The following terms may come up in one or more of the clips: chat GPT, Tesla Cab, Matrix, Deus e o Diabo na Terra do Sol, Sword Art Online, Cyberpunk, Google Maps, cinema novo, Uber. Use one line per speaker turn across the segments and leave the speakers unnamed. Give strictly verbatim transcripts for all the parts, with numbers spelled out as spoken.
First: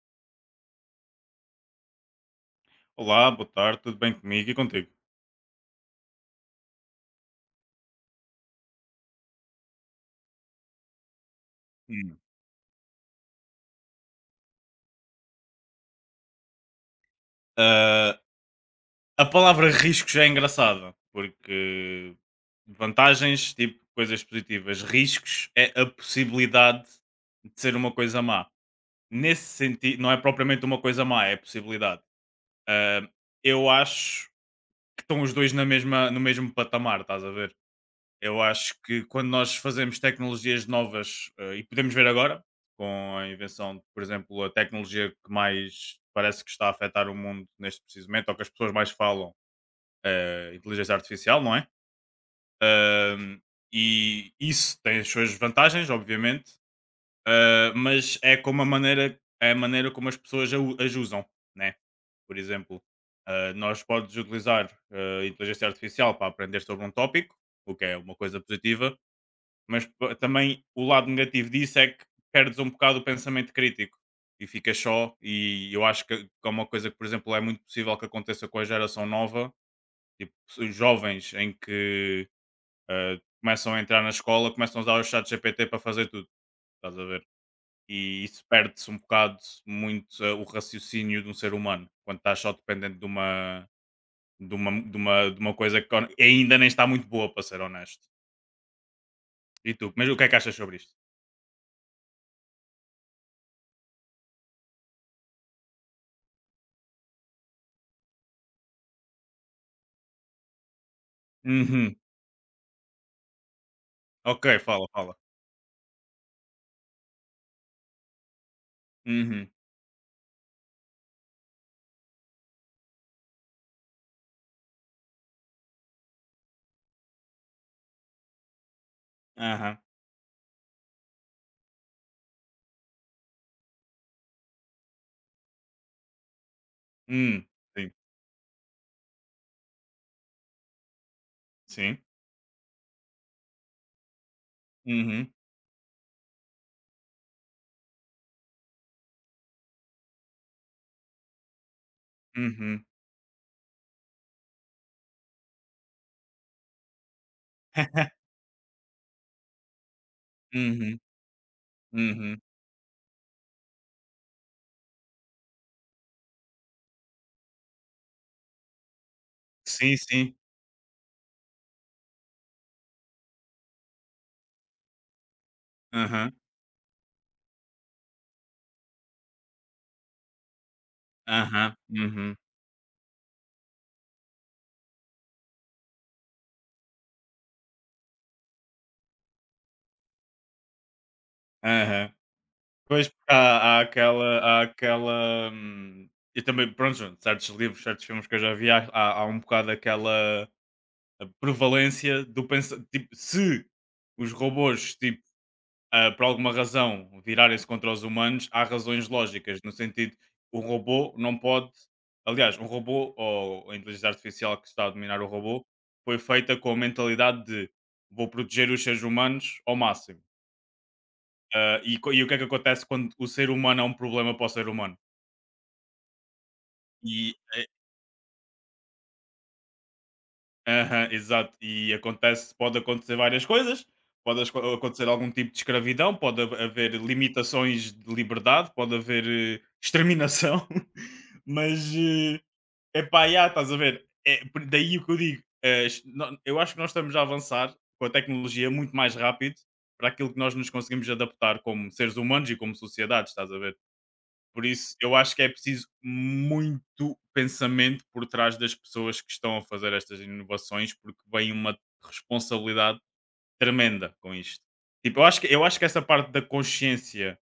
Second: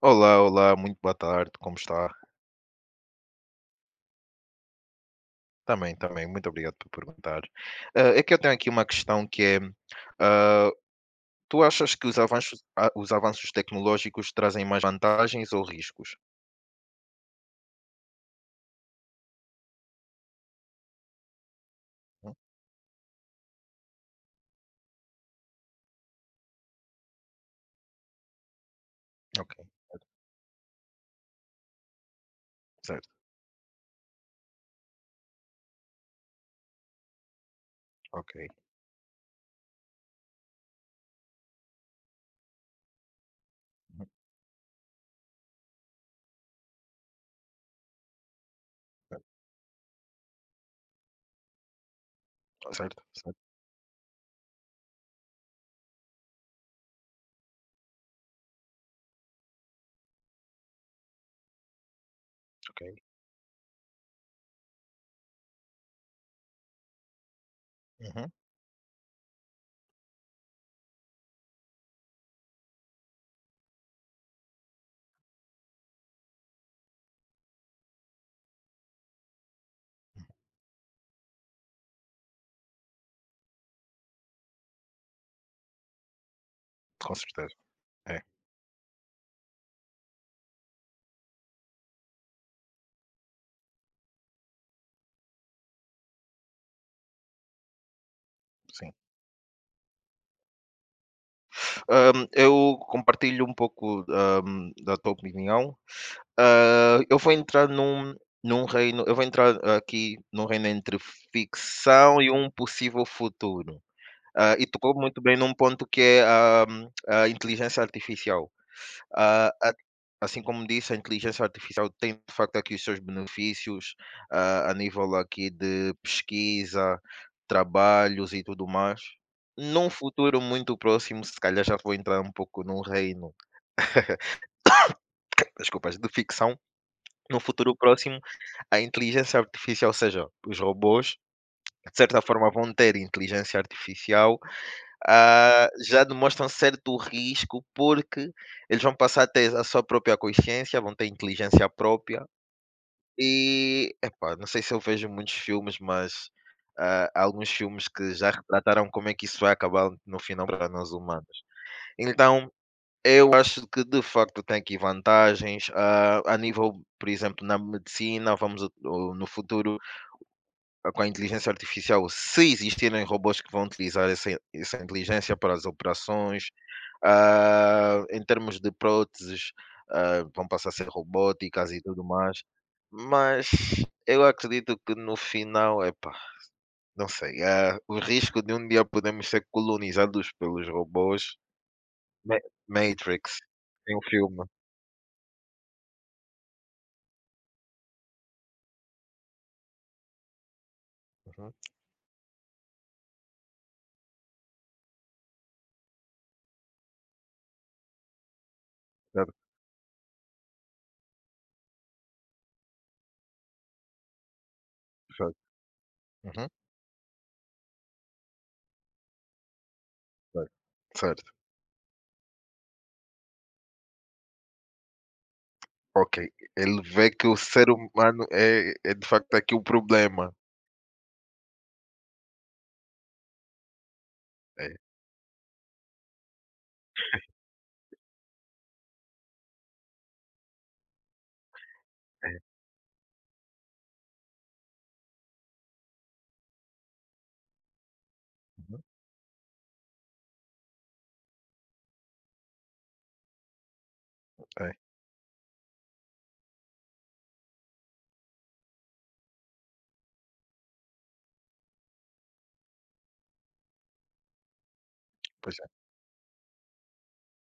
Olá, olá, muito boa tarde, como está?
Olá, boa tarde, tudo bem comigo e contigo?
Também, também, muito obrigado por perguntar. Ah, é que eu tenho aqui uma questão que é, ah, tu achas que os
Hum.
avanços, ah, os avanços tecnológicos trazem mais vantagens ou riscos?
Ah, a palavra risco já é engraçada, porque
Hum,
vantagens, tipo coisas positivas, riscos é a possibilidade de ser uma coisa má. Nesse
Ok,
sentido, não é propriamente uma coisa má, é a possibilidade. Ah,
certo,
eu acho que estão os dois na mesma, no mesmo patamar, estás a ver?
ok.
Eu acho que quando nós fazemos tecnologias novas, eh, e podemos ver agora, com a invenção, de, por
Uhum,
exemplo, a tecnologia que mais parece que está a afetar o mundo neste preciso momento, ou que as pessoas mais falam, eh, inteligência artificial, não é?
certo, certo,
Ahm, e isso tem as suas vantagens, obviamente, ah, mas é como a maneira, é a maneira como as pessoas a, u- as usam, né? Por exemplo,
ok.
ah, nós podes utilizar a inteligência artificial para aprender sobre um tópico, o que é uma
Uhum,
coisa positiva, mas p- também o lado negativo disso é que perdes um bocado o pensamento crítico e ficas só. E eu acho que que é uma coisa que, por exemplo, é muito possível que aconteça com a geração nova,
uhum,
tipo, os jovens em que eh, começam a entrar na escola, começam a usar o chat G P T para fazer tudo, estás a
com
ver?
certeza, é,
E isso perde-se um bocado muito eh, o raciocínio de um ser humano quando estás só dependente de uma, de uma, de uma, de uma coisa que ainda nem está muito boa, para ser honesto.
sim.
E tu, mas o que é que achas sobre isto?
Ahm, eu compartilho um pouco, ahm, da tua opinião. Ah, eu vou entrar num num reino eu vou entrar aqui num reino entre
Uhum.
ficção e um possível futuro.
Ok,
Ah, e
fala,
tocou
fala.
muito bem num ponto que é a a inteligência artificial. Ah,
Uhum.
a assim como disse, a inteligência artificial tem de facto aqui os seus benefícios, ah, a nível aqui de pesquisa, trabalhos e tudo mais.
Aham.
Num futuro muito próximo, se calhar já vou entrar um pouco num reino, desculpas, de ficção. Num
Hum.
futuro
Sim.
próximo, a inteligência artificial, ou seja, os robôs, de
Sim.
certa forma vão ter inteligência artificial,
Uhum.
ah, já demonstram certo risco, porque eles vão passar a ter a sua própria consciência, vão ter inteligência própria
Uhum.
e, epá, não sei, se eu vejo muitos filmes, mas ah, há alguns filmes que já retrataram como é que isso vai acabar no final para nós
Uhum.
humanos.
Uhum.
Então, eu acho que de facto tem aqui vantagens, ah, a nível, por exemplo, na medicina. Vamos o no futuro,
Sim, sim.
a- com a inteligência artificial, se existirem robôs que vão utilizar essa, essa inteligência para as
Aham.
operações, ah, em termos de próteses, ah, vão passar a ser robóticas
Aham.
e tudo
Uhum.
mais. Mas eu acredito que no final, epá, não sei, ah, o risco de um dia podermos ser colonizados pelos robôs.
Aham.
Ma-
Pois, porque
Matrix,
há há
tem um
aquela
filme.
há aquela, hum, e também, pronto, certos livros, certos filmes que eu já vi, há há há um bocado aquela
Uhum,
prevalência do pensar tipo, se os robôs, tipo ah, por alguma razão, virarem-se contra os humanos, há razões
certo,
lógicas, no sentido, o robô não pode. Aliás, um robô ou a inteligência artificial que está a dominar o
certo.
robô foi
Uhum,
feita com a mentalidade de vou proteger os seres humanos ao máximo.
certo. Certo,
Ah, e, co- e o que é que acontece quando o ser humano é um problema para o ser humano?
ok. Ele vê que o
E
ser humano é, é, de facto aqui o problema.
Aham, exato. E acontece, pode acontecer várias coisas, pode asco-
É,
acontecer algum tipo de escravidão, pode ha- haver limitações de liberdade, pode haver eh, exterminação, mas
é.
é pá, já estás a ver? É, por- daí o que eu digo, eh, es- nó- eu acho que nós estamos a avançar com a tecnologia
Uhum.
muito mais rápido para aquilo que nós nos conseguimos adaptar como seres humanos e como sociedade, estás a ver? Por
É,
isso, eu acho que é preciso muito pensamento por trás das pessoas que estão a fazer estas inovações, porque vem uma responsabilidade tremenda com isto. Tipo, eu acho que,
pois
eu
é.
acho que essa parte da consciência,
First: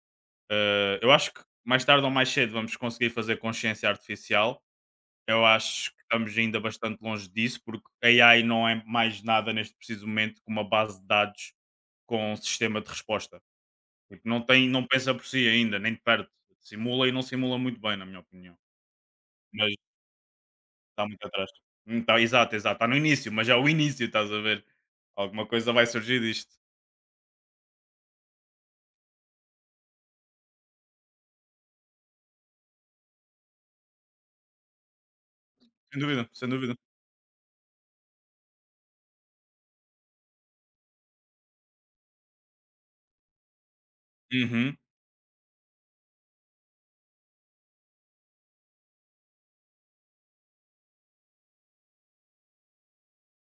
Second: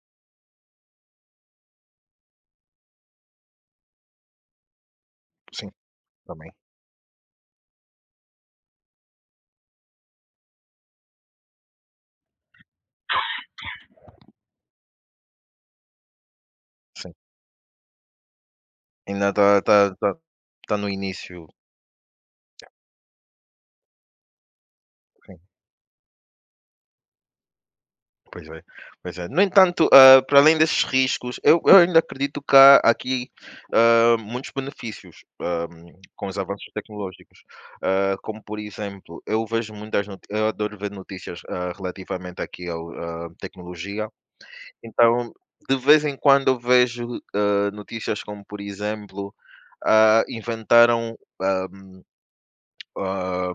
eh, eu acho que mais tarde ou mais cedo vamos conseguir fazer consciência artificial. Eu
Sim,
acho que estamos
também,
ainda bastante longe disso, porque a AI não é mais nada neste preciso momento que uma base de dados com um sistema de resposta. Tipo, não, tem, não pensa por si ainda, nem de perto. Simula e
sim.
não simula muito bem, na minha opinião.
Ainda está,
Mas
tá tá tá tá no
está muito
início.
atrás. Hum, tá, exato, exato. Está no início, mas já é o início, estás a ver?
Sim,
Alguma coisa vai surgir disto.
pois é, pois é. No entanto, hã, para além desses riscos, eu eu ainda acredito que há aqui, hã, muitos benefícios, hã,
Sem
com
dúvida,
os
sem
avanços
dúvida.
tecnológicos. Hã, como por exemplo, eu vejo muitas noti eu adoro ver notícias, hã, relativamente aqui à tecnologia.
Uhum,
Então, de vez em quando eu vejo, hã, notícias como, por exemplo, ah, inventaram, ah, ah,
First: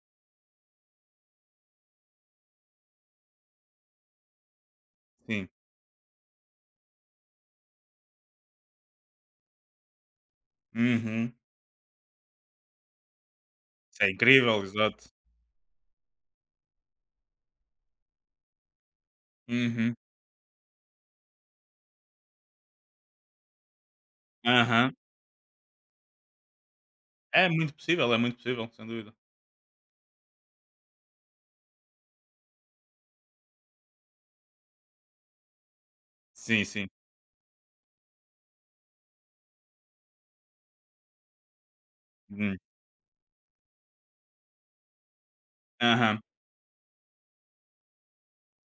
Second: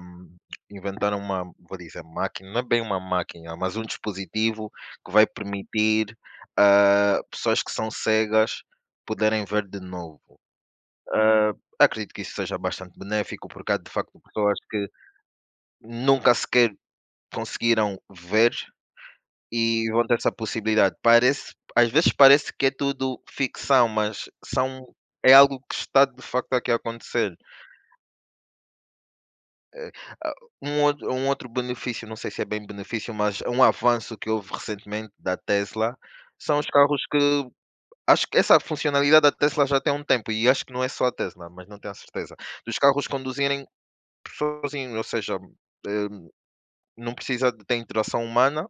inventaram uma, vou dizer, máquina, não é bem uma máquina, mas um dispositivo que vai
sim.
permitir a pessoas que são cegas poderem ver de novo.
Uhum.
Ah, acredito que isso seja bastante benéfico, porque há de
Isso é
facto pessoas
incrível,
que
exato.
nunca sequer conseguiram ver e
Uhum.
vão ter essa possibilidade. Parece, às vezes parece que é tudo ficção, mas são,
Aham.
é algo que está de facto aqui a acontecer.
É muito possível, é muito possível, sem dúvida.
Ah, um outro, um outro benefício, não sei se é bem benefício, mas é um avanço que houve recentemente da Tesla. São
Sim,
os
sim.
carros que, acho que essa funcionalidade da Tesla já tem um tempo, e acho que não é só a Tesla, mas não tenho a certeza,
Uhum.
dos carros conduzirem sozinho, ou seja,
Aham.
eh, não precisa de ter interação humana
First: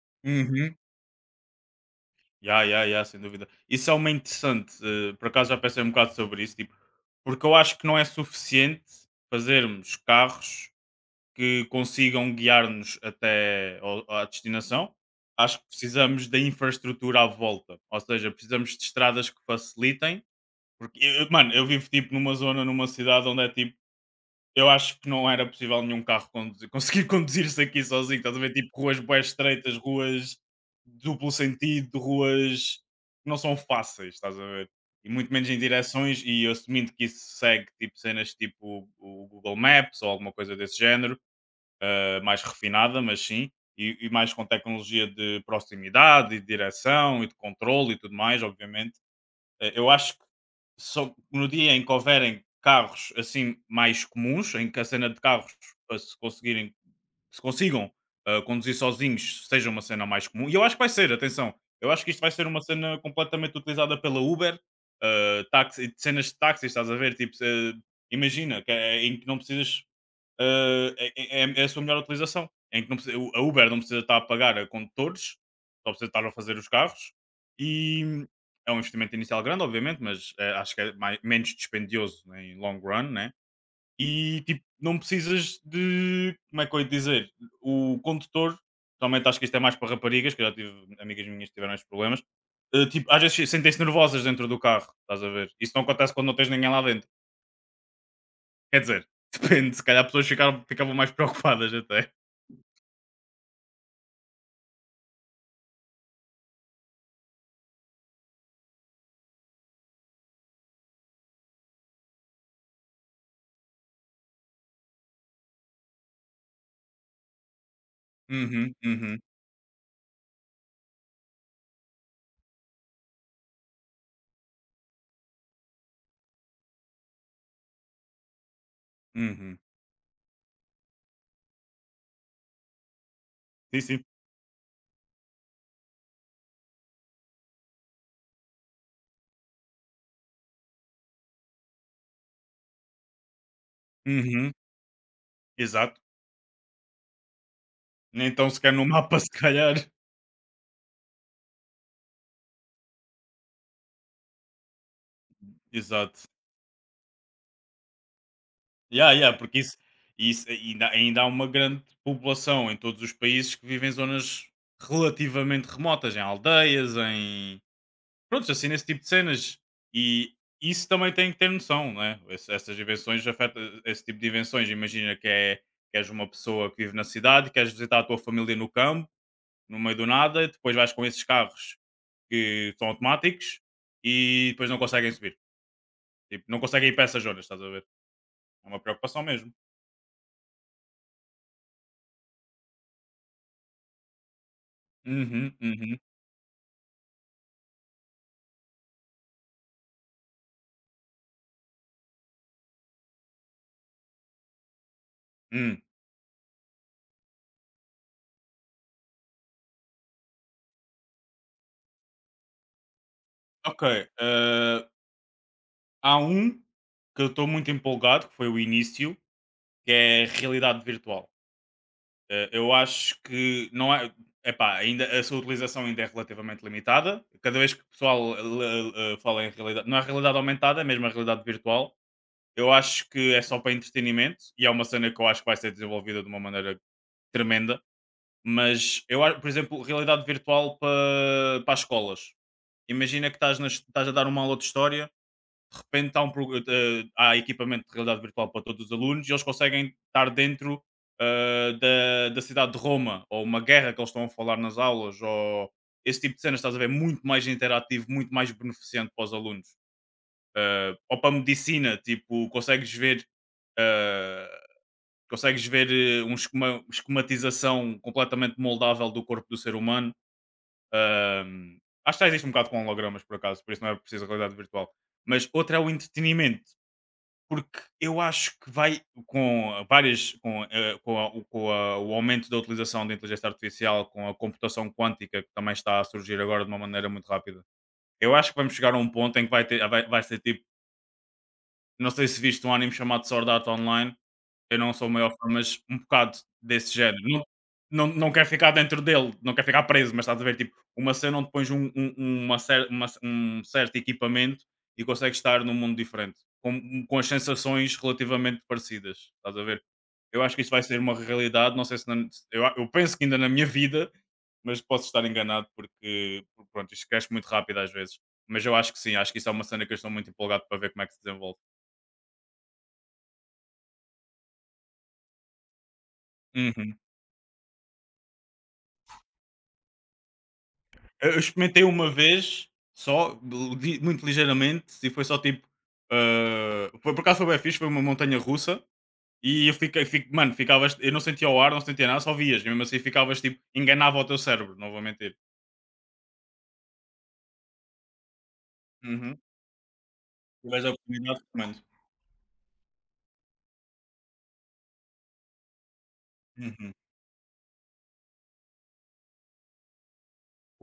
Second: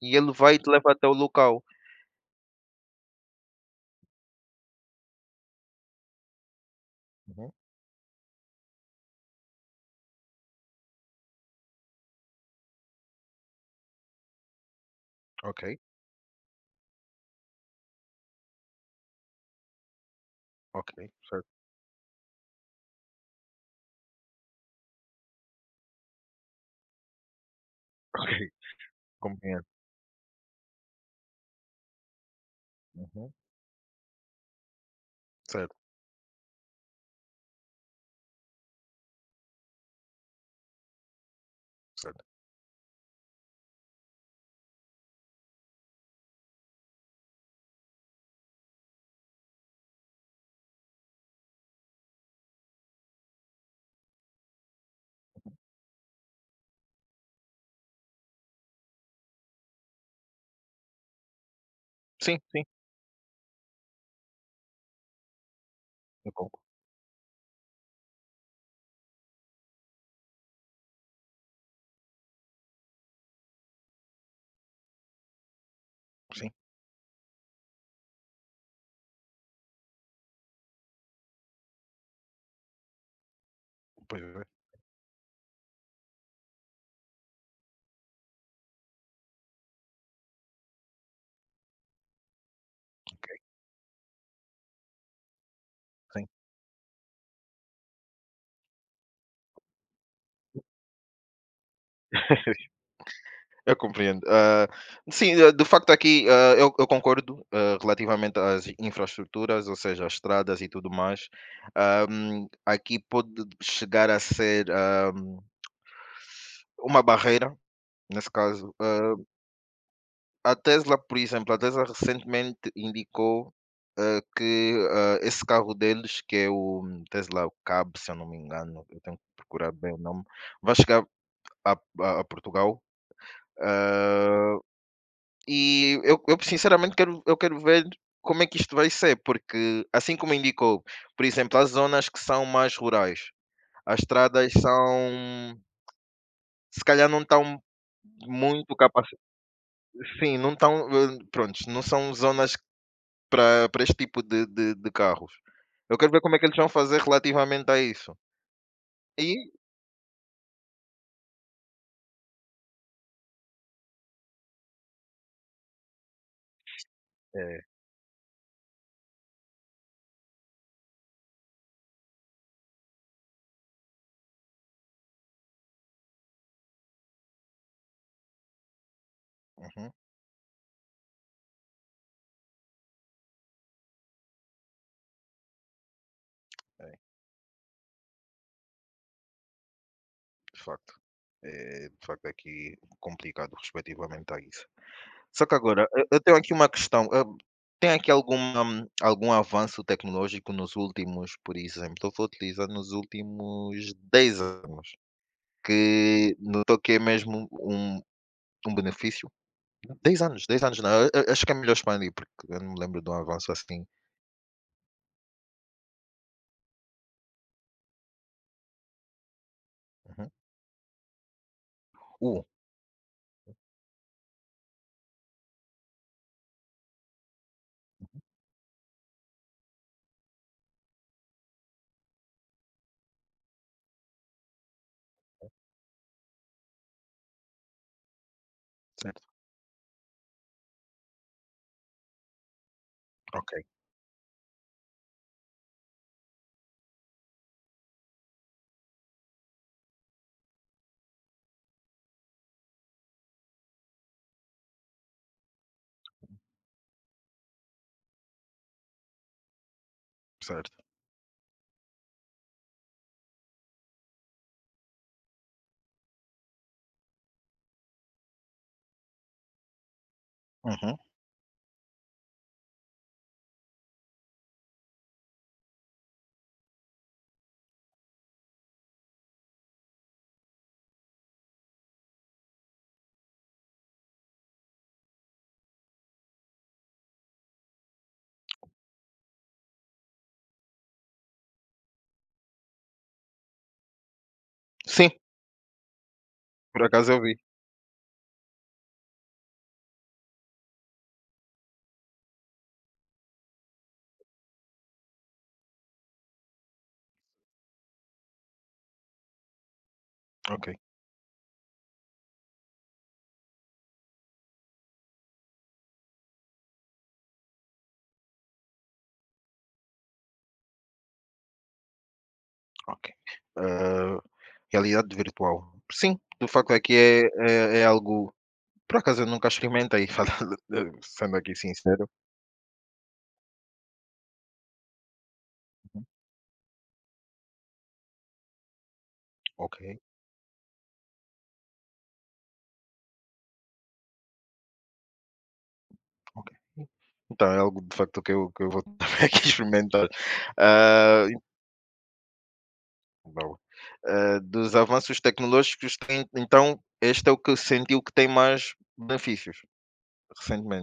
e ele vai e te
Uhum.
leva até o local.
Ya, ya, ya, sem dúvida. Isso é uma interessante. Eh, por acaso já pensei um bocado sobre isso, tipo, porque
Uhum,
eu acho que não é suficiente fazermos carros que consigam guiar-nos até ao- à destinação. Acho
ok,
que precisamos da infraestrutura à volta, ou seja, precisamos de estradas que facilitem,
ok,
porque, eu-
certo,
mano, eu vivo tipo numa zona, numa cidade onde é tipo, eu acho que não era possível nenhum carro conduzir, conseguir conduzir-se aqui sozinho, estás a ver? Tipo
ok,
ruas bué
compreendo.
estreitas, ruas duplo sentido, ruas que
Uhum,
não são fáceis, estás a ver? E muito menos em
certo,
direções, e assumindo que isso segue tipo cenas tipo o o Google Maps ou alguma coisa desse género eh,
certo.
mais refinada, mas sim, e, e mais com tecnologia de proximidade e de direção e de controle e tudo mais, obviamente. Eh, eu acho que só no dia em que houverem carros assim mais comuns, em que a cena de carros eh, se conseguirem, se consigam eh, conduzir sozinhos, seja uma cena mais comum. E eu acho que vai ser, atenção, eu acho que isto vai
Sim,
ser uma
sim,
cena completamente utilizada pela Uber, eh, táxi, cenas
eu
de táxi,
concordo,
estás a ver? Tipo, eh, imagina que é em que não precisas eh, é, é- é é a sua melhor utilização. Em que não precisa- a Uber não precisa estar a pagar a condutores, só precisa estar a
sim,
fazer os carros. E é um investimento inicial grande, obviamente, mas eh, acho que é mais, menos dispendioso né, em long run, né?
pois
E
é,
tipo, não precisas de. Como é que eu ia dizer? O condutor, realmente acho que isto é mais para raparigas, que eu já tive amigas minhas que tiveram estes problemas. Eh, tipo, às
ok,
vezes sentem-se nervosas dentro do carro, estás a ver? Isso não acontece
sim.
quando não tens ninguém lá dentro. Quer dizer, depende, se calhar pessoas ficaram, ficavam mais preocupadas até.
Eu compreendo. Ah, sim, ah, de facto aqui, ah, eu, eu concordo, ah, relativamente às infraestruturas, ou seja, as estradas e tudo mais. Ahm, aqui pode chegar a ser, ahm, uma barreira, nesse caso.
Uhum,
Ah,
uhum,
a Tesla, por exemplo, a Tesla recentemente indicou, ah, que, ah, esse carro deles, que é o Tesla Cab, se eu não me engano, eu tenho que
uhum.
procurar bem o nome, vai chegar a, a- a Portugal.
Sim, sim.
E eu eu sinceramente quero, eu quero ver como é que isto vai ser, porque assim como indicou, por exemplo, as zonas que são mais rurais, as estradas
Uhum,
são
exato.
se calhar não estão
Nem tão sequer
muito
no
capaci
mapa, se calhar.
sim, não estão, prontos, não são zonas para para este tipo de de de carros. Eu quero ver
Exato.
como é que eles vão fazer relativamente a isso.
Yeah, yeah,
E
porque isso, isso ainda, ainda há uma grande população em todos os países que vivem em zonas relativamente remotas, em aldeias,
é.
em. Pronto, assim, nesse tipo de cenas. E isso também tem que ter noção, né? Ess- Essas invenções afetam esse tipo de invenções. Imagina que, é, que és uma pessoa que vive na cidade, queres visitar a tua família no campo, no
Uhum.
meio do nada, e depois vais com esses carros que são automáticos e depois não conseguem subir. Tipo, não conseguem ir
É,
para essas zonas, estás a ver? É uma preocupação mesmo.
de facto. É, de facto, aqui complicado, respectivamente a isso. Só que
Uhum,
agora,
uhum,
eu eu tenho aqui uma questão. Hã, tem aqui alguma hum, algum avanço tecnológico nos últimos, por exemplo, eu vou utilizar, nos últimos dez anos,
hum.
que notou que é mesmo um um benefício? Dez anos, dez anos não, a a acho que é melhor expandir, porque eu não me lembro de um avanço
Ok.
assim.
eh, Há um que eu estou muito empolgado, que foi o início, que é
Uhum.
realidade virtual.
Uh,
Eh, eu acho que não é. Epá, ainda, a sua utilização ainda é relativamente limitada. Cada vez que o pessoal eh, le- eh, fala em realidade, não é realidade aumentada, é mesmo a realidade virtual. Eu acho que é só para entretenimento e é uma cena que eu acho que vai ser desenvolvida de uma maneira tremenda Mas eu,
Certo.
a- por exemplo, realidade virtual para, para as escolas. Imagina que estás,
Ok,
nas- estás a dar uma aula de história, de repente há, um, prog- eh, há equipamento de realidade virtual para todos os alunos e eles conseguem estar dentro eh, da, da cidade de Roma, ou uma guerra que eles estão a falar nas aulas, ou esse tipo de cenas, estás a ver? Muito mais interativo, muito mais beneficente para os alunos.
certo.
Eh, ou para a medicina, tipo, consegues ver. eh, Consegues ver eh, um esquema- esquematização completamente moldável do corpo do ser humano.
Uhum.
Ahm, Acho que já existe um bocado com hologramas, por acaso, por isso não é preciso realidade virtual. Mas outra é o entretenimento, porque eu acho que vai com várias, com, eh, com, a- o- com a- o aumento da utilização da inteligência artificial, com a computação quântica, que também está a surgir agora de uma maneira muito rápida. Eu acho que vamos chegar a um ponto em que vai, ter, vai, vai ser tipo, não sei se viste um anime chamado Sword Art Online, eu não sou
Sim,
o maior fã, mas um bocado
por
desse
acaso
género.
eu vi.
Não não não quero ficar dentro dele, não quero ficar preso, mas estás a ver, tipo, uma cena onde pões um um uma cer uma um certo equipamento e consegues estar num mundo diferente, com com as sensações relativamente parecidas, estás a ver? Eu acho que isso
Ok,
vai ser uma realidade, não sei se na se- eu a eu penso que ainda na minha vida, mas posso estar enganado porque, porque, pronto, isto cresce muito rápido às vezes. Mas eu acho que sim, acho que isso é uma cena que eu estou muito empolgado para ver como é que se desenvolve.
ok. Hã, realidade virtual. Sim, de facto aqui
Uhum.
é que é é é algo. Por acaso eu nunca experimentei, falando
Eu
sendo
eu
aqui
experimentei
sincero.
uma vez só, li muito ligeiramente, e foi só tipo, ah, foi por acaso foi bué fixe, foi uma montanha russa e eu
Ok,
fiquei, fico, mano, ficavas, eu não sentia o ar, não sentia nada, só vias, e mesmo assim ficavas tipo, enganava o teu cérebro, não vou mentir.
ok. Então é algo de facto que eu que eu vou também
Uhum.
aqui experimentar.
Se tiveres a
Ah,
oportunidade, recomendo.
então, ah, dos avanços tecnológicos tem então,
Uhum.
este é o que sentiu que tem mais benefícios,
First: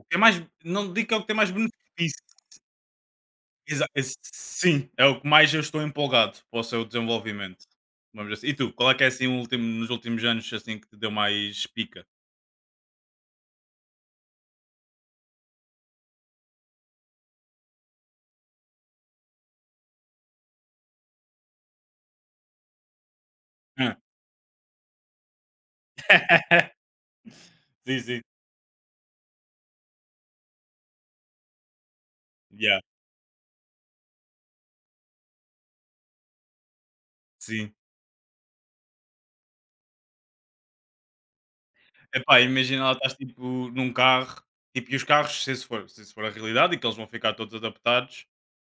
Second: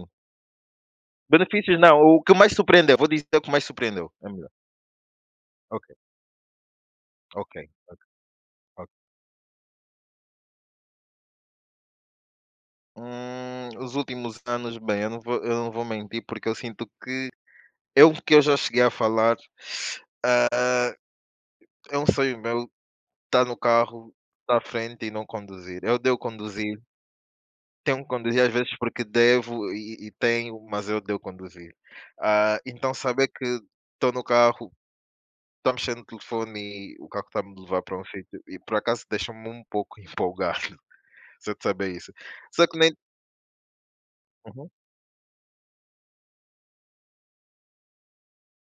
O que é mais, não digo que é o que tem mais
Benefícios não, o
benefício,
que mais surpreendeu, vou dizer o que mais
exa
surpreendeu,
ex
é melhor.
sim, é o que mais eu estou
Ok,
empolgado para o seu
ok,
desenvolvimento. Vamos dizer assim. E tu,
ok.
qual é que é assim o último, nos últimos anos assim que te deu mais pica?
Hum, os últimos anos, bem, eu não vou eu não vou mentir, porque eu sinto que eu que eu já cheguei a falar, é um sonho meu estar no
Hã.
carro da frente e não conduzir. Eu devo conduzir,
Sim,
tenho que
sim.
conduzir às vezes porque devo, e e tenho, mas eu devo conduzir. Ah,
Yeah.
então saber que estou no carro, estou mexendo no telefone e o carro está-me a
Sim.
levar para um sítio, e por acaso deixa-me um pouco empolgado se de saber isso.
Epá,
Só que
imagina lá
nem,
estás tipo num carro,
uhum,
tipo, e os carros, se isso for, se isso for a realidade e que eles vão ficar todos adaptados,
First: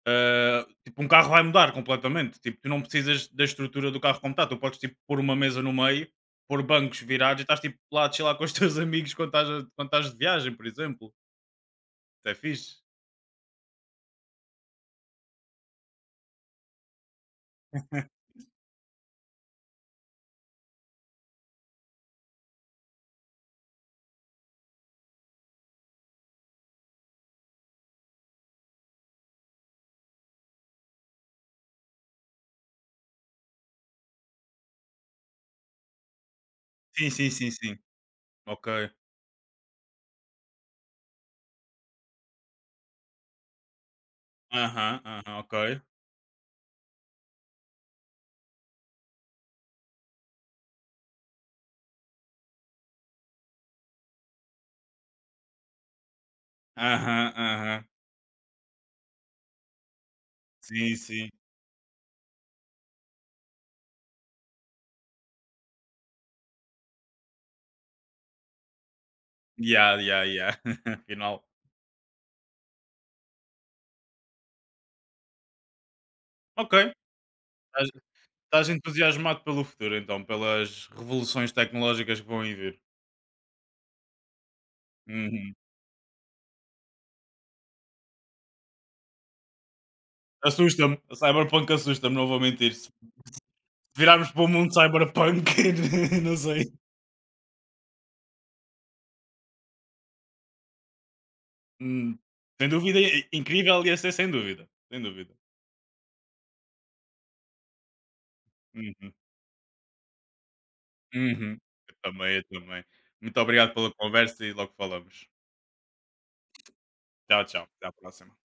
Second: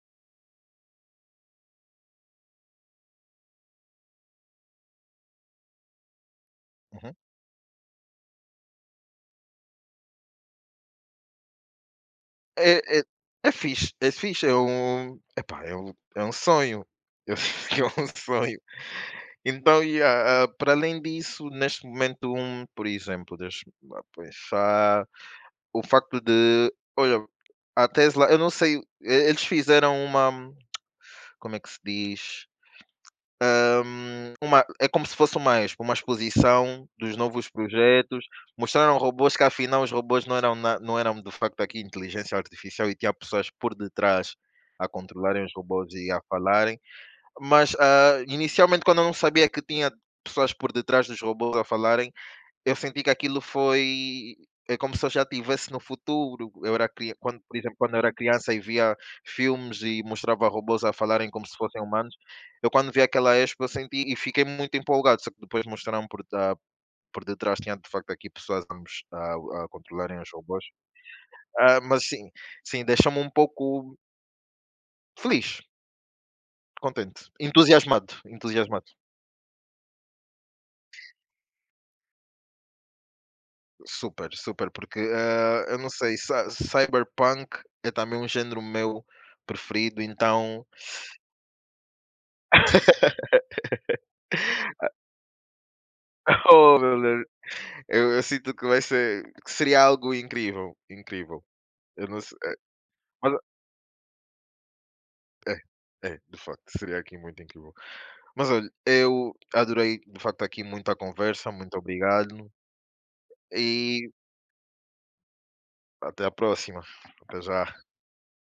ah, tipo, um carro vai mudar completamente. Tipo, tu não precisas da estrutura do carro como está, tu podes tipo pôr uma mesa no meio, pôr bancos
uhum.
virados e estás tipo lá a chilar com os teus amigos quando estás, a- quando estás de viagem, por exemplo. Isso é
É
fixe.
é é fixe, é fixe, é um epá, é um é um sonho, eu sei que é um sonho. Então, yeah, ah, ah, para além disso, neste momento, um, por exemplo, deixa-me lá pensar, o facto de, olha, a Tesla, eu não sei, e- eles fizeram uma, como é que se diz? Hum, uma, é como se fosse uma expo, uma exposição
Sim,
dos
sim,
novos
sim, sim.
projetos.
Ok.
Mostraram robôs que, afinal, os robôs não eram, na- não eram de facto aqui inteligência artificial, e tinha pessoas por detrás a
Aham, aham,
controlarem os
ok.
robôs e a falarem. Mas, ah, inicialmente, quando eu não sabia que tinha pessoas por detrás dos robôs a falarem, eu senti que aquilo foi é como se eu já estivesse no futuro. Eu era cri-
Aham,
quando, por exemplo,
aham.
quando eu era criança e via filmes e mostrava robôs a
Sim, sim.
falarem como se fossem humanos, eu quando vi aquela expo, eu senti e fiquei muito empolgado, só que depois mostraram, por, ah, por detrás tinha de facto aqui pessoas a, mos- a- a
Yeah,
controlarem
yeah,
os
yeah.
robôs.
Afinal.
Ah, mas sim, sim, deixa-me um pouco feliz,
Ok.
contente, entusiasmado,
Estás
entusiasmado.
entusiasmado pelo futuro então, pelas revoluções tecnológicas que vão aí vir?
Super, super, porque
Uhum.
eh, eu não sei, cy- cyberpunk é também um género meu preferido. Então,
Assusta-me, a Cyberpunk assusta-me, não vou mentir. Se virarmos para o mundo Cyberpunk, não sei.
oh, meu Deus, eu, eu sinto que vai ser, que seria algo incrível, incrível. Eu
Hum.
não sei, eh,
Sem dúvida, i-
mas
incrível ia ser, sem dúvida. Sem dúvida.
é, é, de facto, seria aqui muito incrível. Mas olha,
Uhum.
eu adorei de facto aqui muito a conversa,
Uhum.
muito
Eu também, eu
obrigado,
também. Muito obrigado pela
e
conversa e logo falamos.
até a próxima. Até
Tchau, tchau.
já.
Até à próxima.